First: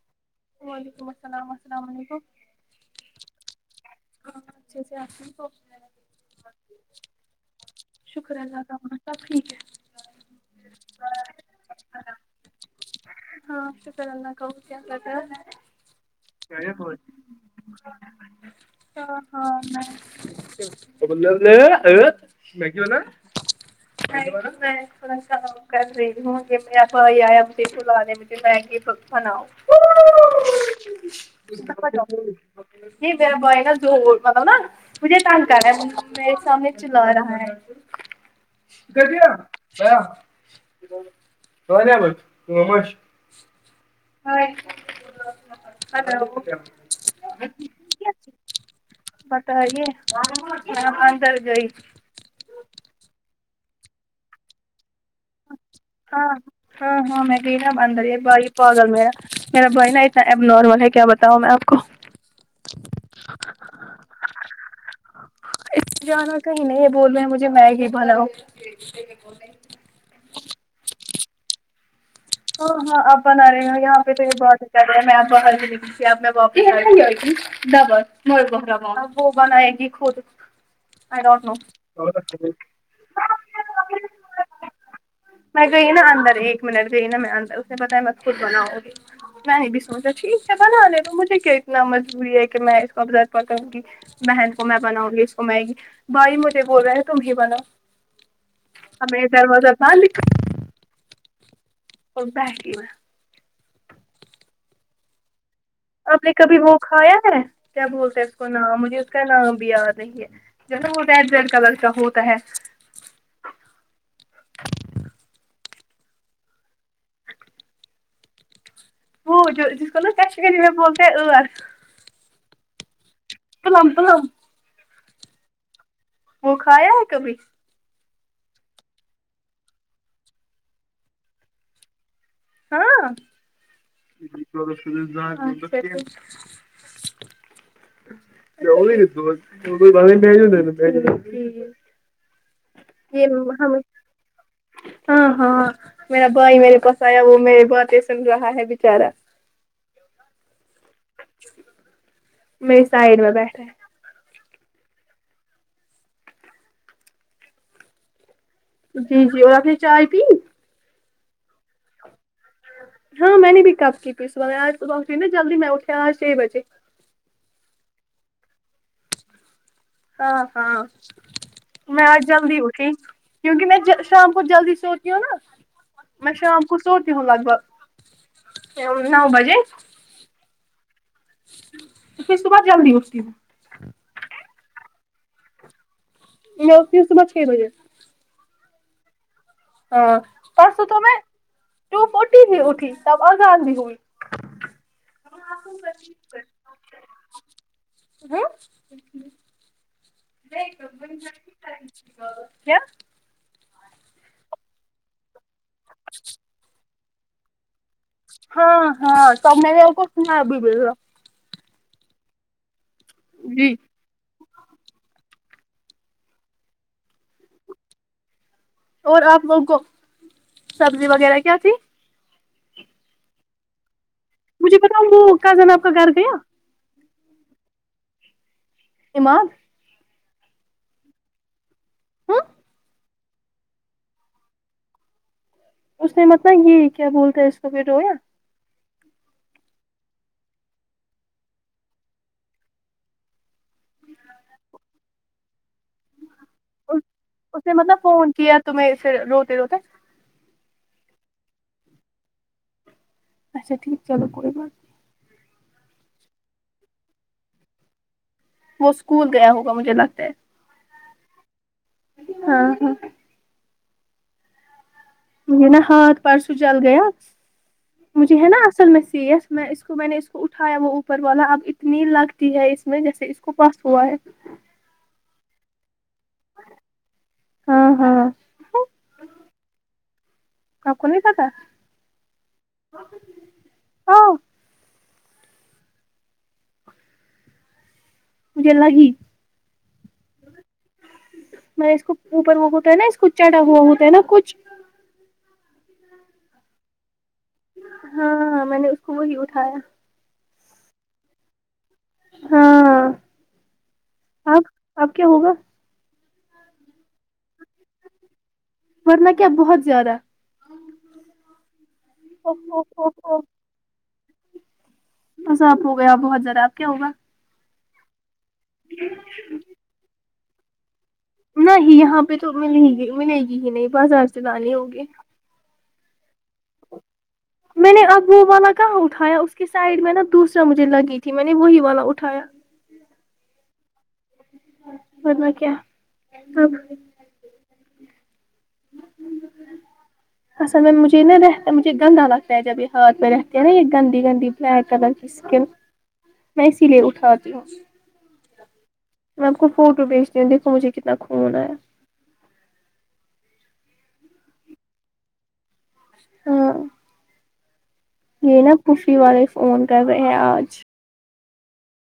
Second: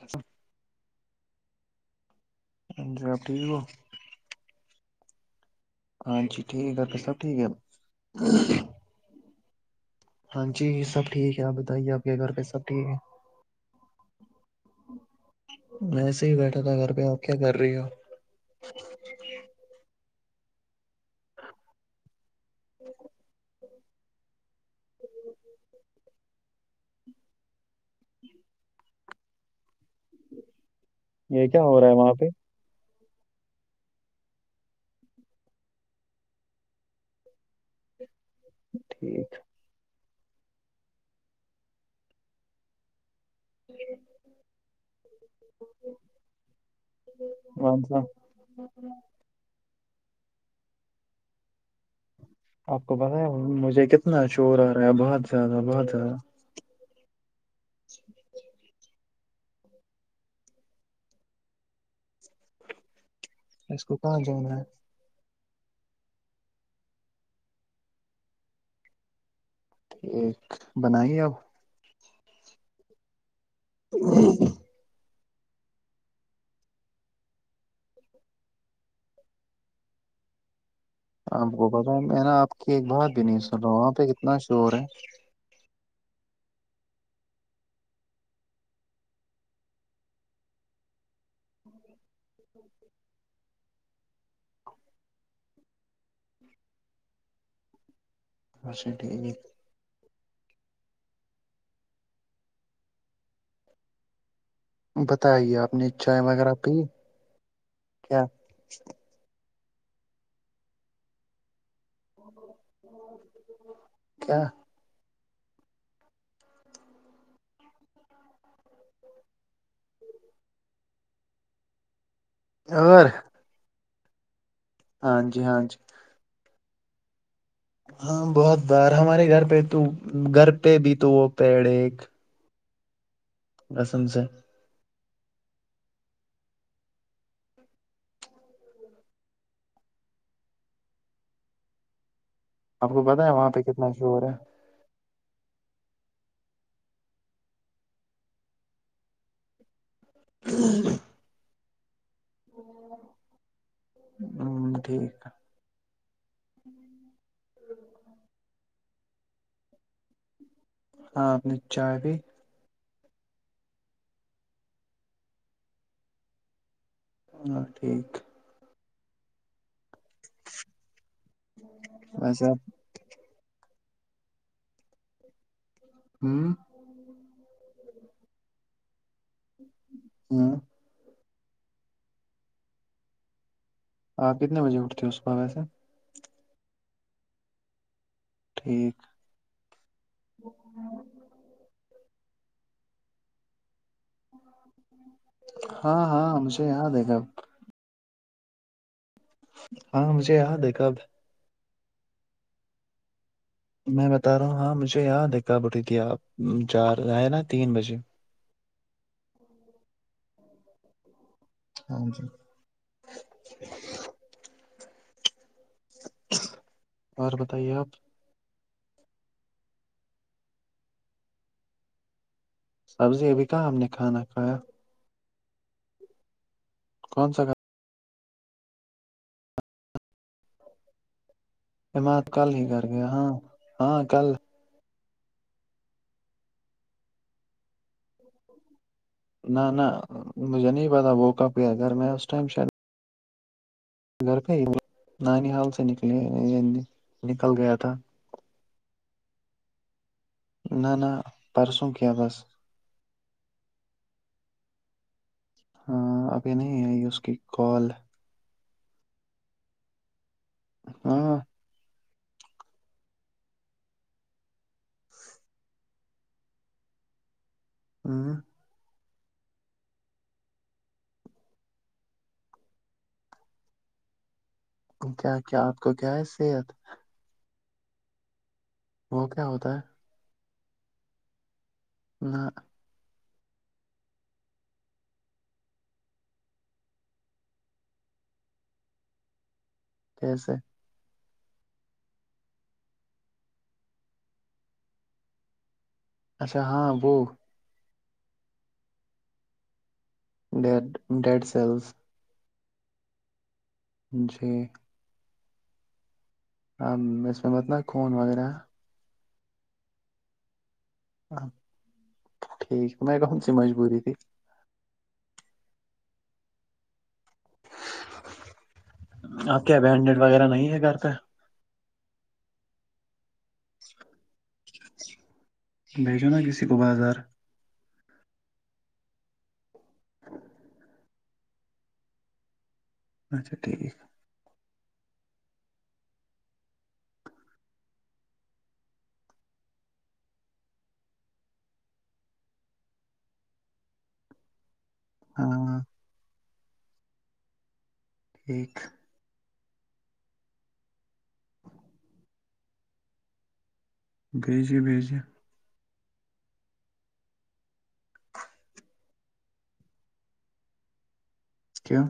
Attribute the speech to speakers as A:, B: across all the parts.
A: اچا [inaudible]
B: وعلیکم السلام السلام علیکم
A: ہ جناب ٹھیک ہو [unintelligible]
B: ہاںچیے آ تو [inaudible]
A: ہاں جی ٹھیک ہے ڈاکٹر صاحب ٹھیک ہے
B: شکر اللہ
A: [unintelligible]
B: کا وہاں سب ٹھیک ہے
A: ہاں جی سب ٹھیک ہے آپ بتائیے آپ کے گھر پہ سب ٹھیک ہے
B: ہاں اش پر نا ک ہوکیہ [unintelligible]
A: وسے ہی بیٹھا تھا گھر
B: ہو
A: پہ آپ کیا کر رہی ہو
B: ب بے میک بول [inaudible] آ ف [inaudible] کر رہی ہ ج میں آپ آیا کلاا د م میں کہ پ نؤ
A: یہ کیا ہو رہا ہے وہاں پہ
B: [unintelligible] ج ب [unintelligible] ز مطلب نا مجھے تٹنگ کر رہا ہے م س چلا رہا ہے [unintelligible] ک
A: ٹھیک
B: مشش [unintelligible]
A: جی [unintelligible]
B: [inaudible]
A: مانسا
B: بتائیے کیا پندر جئی [inaudible]
A: آپ کو بتایا مجھے کتنا شور آ رہا ہے بہت زیادہ بہت زیادہ
B: ہاں
A: [unintelligible]
B: ہاں ہاں میں گئی نا اندر یہ بھائی پاگل میرا میرا بھائی نا اتنا ایب نارمل ہے کیا بتاؤ میں آپ کو
A: اس کو کہاں جانا ہے
B: جانا کہیں نہیں ہے بول رہے ہیں مجھے میں ہی بالاؤ [unintelligible]
A: ایک بنائیے اب
B: ہاں ہاں آپ بنا رہے ہو یہاں پہ تو یہ بہت اچھا ل رہا ہے میں آپ ہر [unintelligible] جے آپ میں واپس آ کے آ گی [unintelligible] ڈبا م بہر با وہ بنائے گی خود [unintelligible] آئی ڈونٹ
A: آپ کو پتا ہے
B: نو
A: میں نےا آپ کی ایک بات بھی نہیں سنا وہاں پہ کتنا شور ہے
B: میں گئی نا اندر ایک منٹ ج نا میں ان اس پتا بس خود بناؤ گی میں نے بھی سوچا ٹھیک ہے بنا ل تو مجھے [unintelligible] ھیک ہے اتنا مجبوری ہے کہ میں اس کو ابزاد پ کروں گی [unintelligible] بہن کو میں بناؤں گی اس کو مگی بھائی مجھے بول رہے ہیں تم ہی بناؤ
A: اچھا
B: ہم میں
A: ٹھیک
B: دروازہ تال [unintelligible] اور بی میں [unintelligible]
A: بتائی آپ نے چائے
B: آپ نے
A: وغیرہ
B: کبھی وہ
A: پی
B: کھایا ہے کیا بولتا ہے اس کو ن مجھے [unintelligible] کا نام بھی آ رہی ہے جیسا ہوتا ہے جلکا لڑکا ہوتا ہے
A: کیا
B: شری میں بولتے
A: ہور
B: ک لام تو [unintelligible]
A: ہاں جی ہاں جی
B: وہ کھایا ہے کبھی
A: ہاں بہت بار ہمارے گھر پہ تو گھر پہ بھی تو وہ پیڑ ایک
B: ہاں
A: بسم سے ہے [unintelligible]
B: ز [unintelligible] یہی ل ب ب بی [unintelligible]
A: آپ کو پتا ہے
B: یہ
A: وہاں پہ
B: ہم
A: کتنا شور ہے
B: [unintelligible] ہاں ہاں ہ میرا با ہی م نے پسایا وہ میرے ب سم رہا ہے بچارا [unintelligible]
A: ہ [unintelligible]
B: چ میری سائڈ میں بیٹھے
A: ہوں ٹھیک ہے
B: جی جی اور آ کے چائے پی
A: ہاں آپ نے چائے بھی
B: ہاں میں نے بھی کپ کی پی سبار آجب اٹ نا جلدی میں اٹھیا آج چھ بجے
A: ہ ٹھیک
B: ہاں ہاں میں آ
A: ویسے
B: جی
A: آپ
B: اٹھی کیونکہ م میں ج شام کو جلدی سوتی ہوں نا میں
A: ہوں
B: شام کو سوتی ہ لگ بھگ نو بجے
A: ہوں
B: تو پھر اس کے بعد جلدی ہوٹتی ہ
A: آپ کتنے بجے اٹھتی ہو اس ص کوح ویسے
B: میںتی ہوں صبح چھ بجے
A: ٹھیک
B: ہاں پرسوں تو میں ٹ فٹی بھی اٹھی تب اگ آ بھی ہوئی
A: ہاں ہاں مجھے یاد ہے گا
B: ہ
A: ہاں م
B: [inaudible]
A: میں بتا رہا ہوں ہاں مجھے یاد ہے آ بٹھی تھی آپ چار آئے نا تین بجے
B: ہاں ہاں توم نے بھی آ کو سنا بی بی
A: ہاں جی
B: جی
A: اور بتائیے آپ
B: اور آپ لوگوں کو سبزی وغیرہ کیا تھی
A: سبزی ابھی کہاں ہم نے کھانا کھایا
B: ج بتاؤ وہ کزن آپ کا گھر گیا
A: کون سا گ
B: ایما
A: اماتات
B: ہاں
A: کل ہی کر گیا ہاں ہاں کل
B: اس نے متلب یہ کیا بولتا ہے اس کو پ رویا
A: نہ نہ مجھے نہیں پتا وہ کب گھر میں اس ٹائم شاید گھر پہ ہی نانی ہال سے نکل
B: اس نے
A: گیا تھا
B: مطلب فون کیا تمیں پھر روتے روتے
A: ن ن پرسوں کی بس
B: اچھا ٹھیک چلو کوئی بات
A: ہ ابھی نہیں ہے اس کی کال
B: وہ اسکول گیا ہوگا مجھے لگتا ہے
A: ہاں
B: ہاں ہاں
A: [inaudible]
B: مھ نا ہاتھ پرسوں جل گیا مجھے
A: ہ
B: ہے نا اصل م س میں اس کو میں نے اس کو اٹھایا وہ اوپر والا اب اتنی لگتی ہے اس میں جیسے کپاس و
A: کیا کیا آپ کو کیا ہے صحت
B: ہاں ہاںاں
A: وہ کیا ہوتا ہے
B: ک کون نہیں تھا تھا
A: نہ
B: [unintelligible] مجھے لگی
A: یھ سےے
B: مط اس کو اوپر وہ ہوتا ہے نا اس کو چڑھا ہوا ہوتا ہے نا کچھ
A: اچھا ہاں وہو
B: ہاںاں میں نے اس کو وہی اٹھایا
A: ڈیڈ ڈیڈ سیلز
B: ہاں
A: جی
B: آپ کیا ہوگا
A: ہ م اسمت نا خون وغیرہ
B: ورننا کیا بہت زیادہ
A: ٹھیک میں گاوں س مجبوری تھی
B: بس آپ ہو گیا بہت زیادہ آپ کیا ہوگا
A: آپ کیا بینڈ نٹ وغیرہ نہیں ہے گھر پہ
B: نہیں یہاں پہ تو مل ہی گ ملے گی ہی نہیں باز رار سے دانے ہوگے
A: بیج نا گسیق بازار
B: میں نے اب وہ والا کہاں اٹھایا اس کی سائڈ میں نا دوسرا مجھے لگی تھی میں نے وہی والا اٹھایا
A: اچھا ٹھیک
B: بدم کیا [unintelligible] اصل میں مجھے نا رہتا ہے مجھے گندا لگتا ہے جب یہ ہاتھ پ رہتے ہے نا یہ گندی گندی میں کم کس کے
A: ہاں
B: میں اسی لیے اٹھاتی ہوں
A: ایک
B: میں آپ کو فوٹو بھیجتی ہوں دیکو مجھے کتنا خون آیا
A: بیزے بیز
B: ہاں یہ نا کفی والے فون کر رہے ہیں آج
A: ا کیا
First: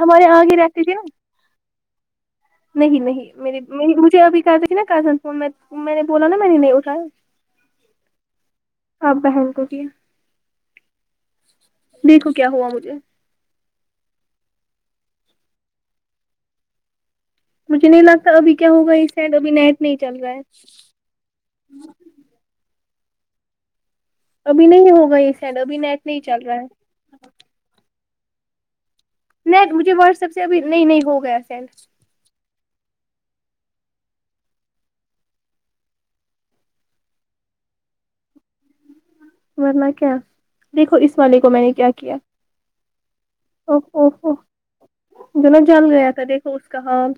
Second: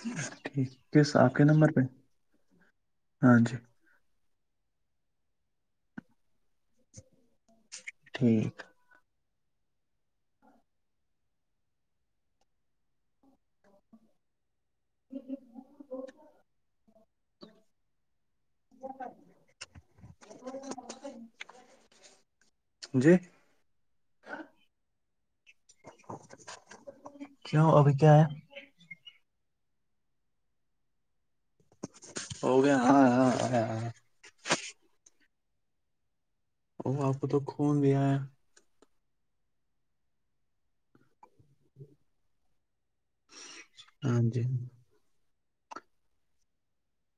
B: ہمارے آگے
A: ٹھیک
B: رہتے تھے
A: کس آپ کے نمبر پہ
B: نہیں نہیں
A: ہاں جی
B: میری مجھے ابھی کہا تھا نا کہسن فون میں نے بولا نا میں نے نہیں اٹھایا
A: ٹھیک
B: آپ بہن کو کیا دیکھو کیا ہوا مجھے
A: [unintelligible]
B: مجھے نہیں لگتا ابھی کیا ہوگا اس سیٹ ابھی نیٹ نہیں چل رہا ہے
A: جی
B: ابھی نہیں ہوگا یہ سڈ ابھی نیٹ نہیں چل رہا ہے
A: کیوں ابھی کیا ہے
B: ن مجھے واٹس ایپ سے اب نہیں نہیں ہو گیا سینڈ
A: ہو گیا ہاں اور وہاں پہ تو گوم گیا ہے
B: ورناہ کیا دیکھو اس والے کو میں نے کیا کیا او
A: ہاں
B: اوو
A: جی
B: جو نا جل گیا تھا دیکھو اس کا حال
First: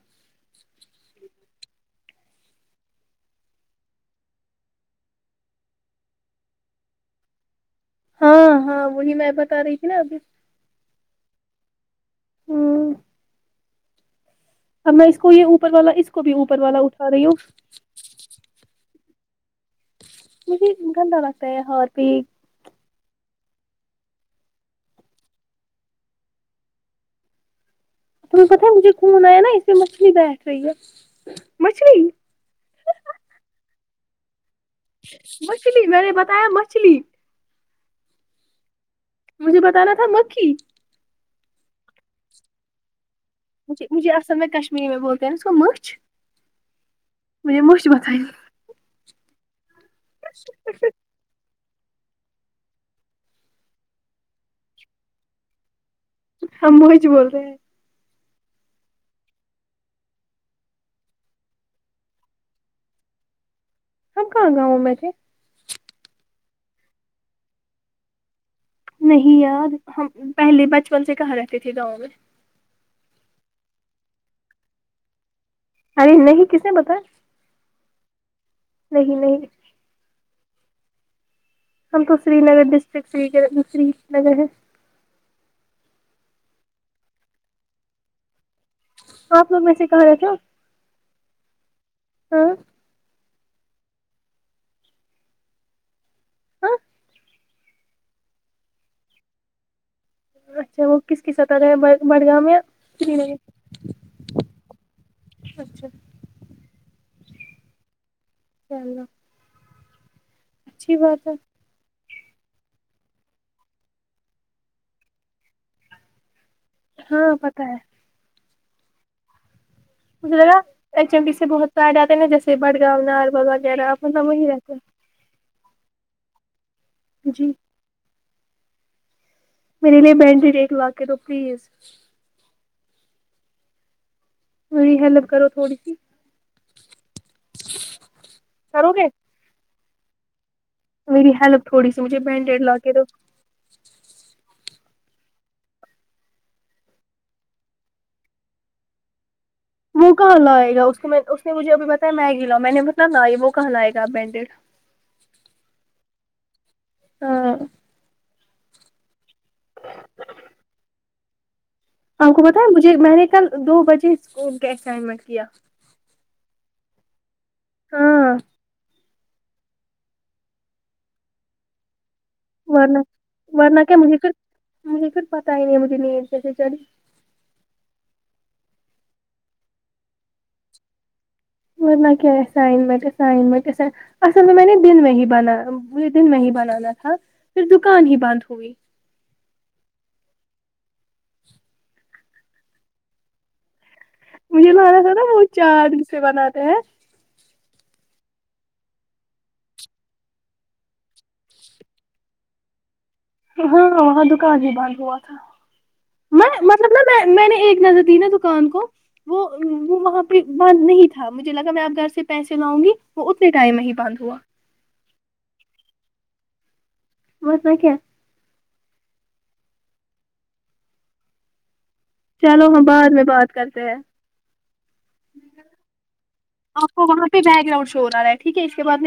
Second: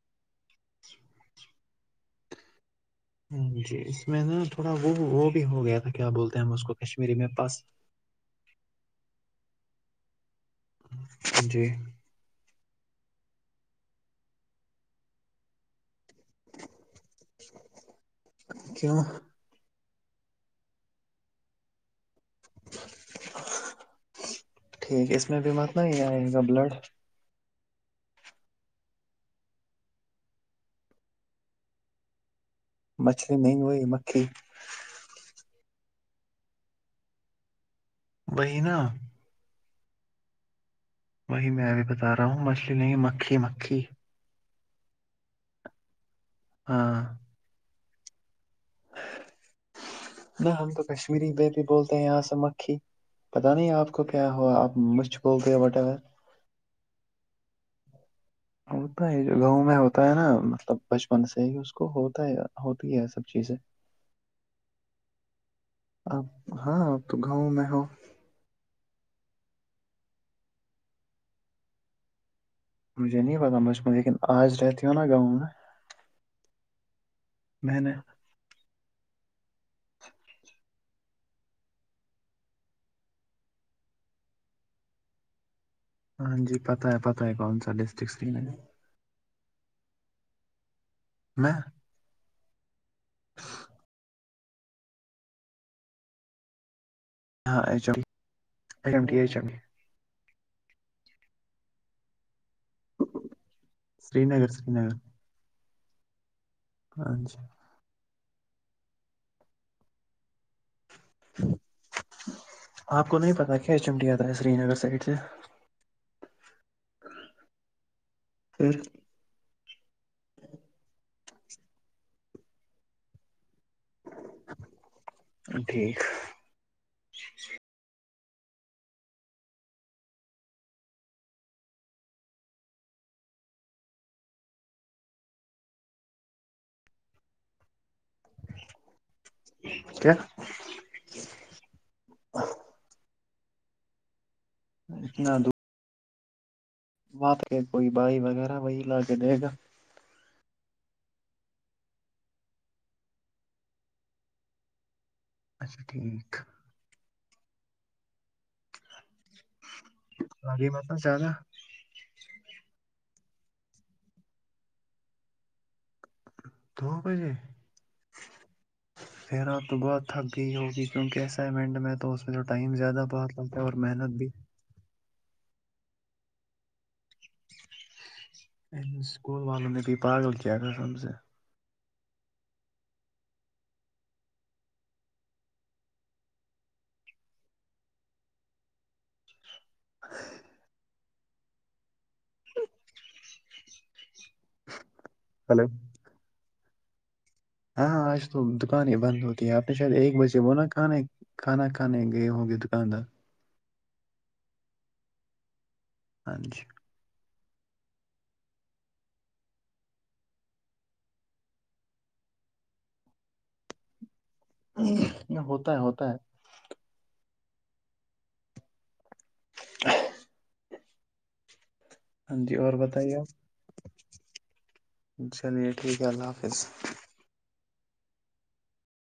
A: جی اس میں نا تھوڑا وہ وہ بھی ہو گیا تھا کیا بولتے ہیں ہم اس کو کشمیری میں پس
B: ہاں ہاں وہی میں بتا رہی تھی نا ابھی
A: جی
B: ہوں ا میں اس کو یہ اوپر والا اس کو بھی اوپر والا اٹا رہی ہوں
A: ا کیا
B: مجھے گندا لگتا ہے ہ پ
A: ٹھیک اس میں بھی متنا ہی آئے گا بلڈ
B: تم کو تھا مجھے خون آیا نا اسے مچھلی بیٹھ رہی ہے مچھلی
A: مچھلی نہیں ہوئی مکھی
B: مچھلی میں نے بتایا مچھلی
A: بہ نا
B: مجھے بتانا تھا مکھی
A: وہی میں ابھی بتا رہا ہوں مچھلی نہیںی مکھی مک
B: مجھ مجھے اصل میں کشمیری میں بولتے ہیں اس کو مچھ
A: ہاں
B: مجھے مش وتانی
A: نہ ہم تو کشمیری میں بھی بولتے ہیں یہاں سے مکھی پتاہ نہیں آپ کو کیا ہوا آپ مشھ بول گئے واٹ ایور
B: ہم موہیچ بول رہے ہیں
A: ہوتا ہے جو گاؤں میں ہوتا ہے نا مطلب بچپن سے ہی اس کو ہوتا ہے ہوتی ہے سب چیزیں
B: ہب کہاں گاؤ ہو میںجھے
A: آپ ہاں ا تو گاؤں میں ہو
B: نہیں یار ہم پہلے بچپن سے کہاں رہتے تھے گاؤں میں
A: مجھے نہیں پتا مجھ میں لیکن آج رہتی ہوں نا گاؤں میں
B: ارے نہیں کسے بتا
A: میں نے
B: نہیں نہیں ہم تو Srinagar district Srinagar Srinagar ہے
A: ہاں جی پتتا ہے پتا ہے کون سا ڈسٹرکٹ سری نگر
B: سپ لوگ میں سے کہ رہے تھ
A: میں
B: ہاں
A: ہاں
B: ہاں
A: ہاں H M H M D H M D
B: اچھا وہ کس کی سطح ہے بڑگاؤ یا سری
A: سری نگر سری نگر
B: اچھا
A: ہاں جی
B: چلو اچھی بات ہے
A: آپ کو نہیں پتا کیا چمڈیاتا ہے سری نگر سائڈ سے
B: ہاں پت ہے
A: پھر
B: مطھےگا ایچ ایم بیی سے بہت پارڈے آتے نا جیسے بٹگاؤ نارول وغیرہ اپ سب وہی رہتے ہیں
A: ٹھیک
B: جی میرے لیے بینڈ ایک لاکھ کے تو پلیز میری ہیلپ کرو تھوڑی سی کرو گے
A: کیا
B: میری ہیلپ تھوڑی سی مجھے بینڈیڈ لا کے دو
A: نا وپ کے کوئی بائی وغیرہ وہی لا کے دے گا
B: وہ کہاں لائے گا اس میں اس نے مجھے ابھی بتایا میگی لاؤ میں نے بتا ن یہ وہ کہاں لائے گا برانڈیڈ
A: اچھا ٹھیک
B: ہاں
A: لگی ملب زیادہ
B: آپ کو بتیں مجھے میں نے کل دو بجے اسکول کے اسائنمنٹ کیا
A: دو بجے [unintelligible]
B: ہاں
A: پیراں تو بعد تھک گئی ہوگی کیونکہ اسائنمنٹ میں تو اس میں جو ٹائم
B: ورنہ
A: زیادہ بہت لگتا ہے اور
B: ورنہ کیا مجھے
A: محنت بھی
B: پھر
A: [unintelligible]
B: مجھے کچھ پتا ہی نہیں مجھے نیند جیسے چلیی
A: ا سکول والوں میں پ پال کی کیا گ سم سے [unintelligible]
B: مگر نہ کی ای سائمنٹ ای سائنمنٹ ای اصل میں میں نے دن میں ہی بنا مج دن میں ہی بنانا تھا پھر دکان ہی بند ہوئی
A: ا [inaudible]
B: مجھے لانا تھا نا وہ
A: ہلو
B: چار سے بناتے ہیں
A: ہاں آج تو دکان ہی بند ہوتی ہے آپ نے شاید ایک بجے بونا کہاں ہے کھانا کھانے گئے ہووں گئے دکاندار
B: ہاں وہاں دکان ہی بند ہوا تھا
A: ہاں
B: میں
A: جی [unintelligible]
B: مطلب میں میں نے ایک نظر دی نا دکان کو [unintelligible] وہ وہ وہاں پہ بند نہیں تھا مجھے لگا میں آپ گھر سے پیسے لاؤں گی وہ اتنے ٹائم میں ہی بند ہوا
A: ہوتا ہے ہوتا ہے [unintelligible]
B: وہیس ن نہ کی [unintelligible]
A: [inaudible] ہاں جی
B: چلو
A: اور
B: ہم بعد
A: بتائیے
B: میں
A: آپ
B: بات کرتے ہیں
A: چلیے ٹھیک ہے اللہ حافظ
B: آپ وہاں پہ بیک گراؤنڈ ش ہو رہا ہے ٹیک ہے کے بد نہیں [unintelligible]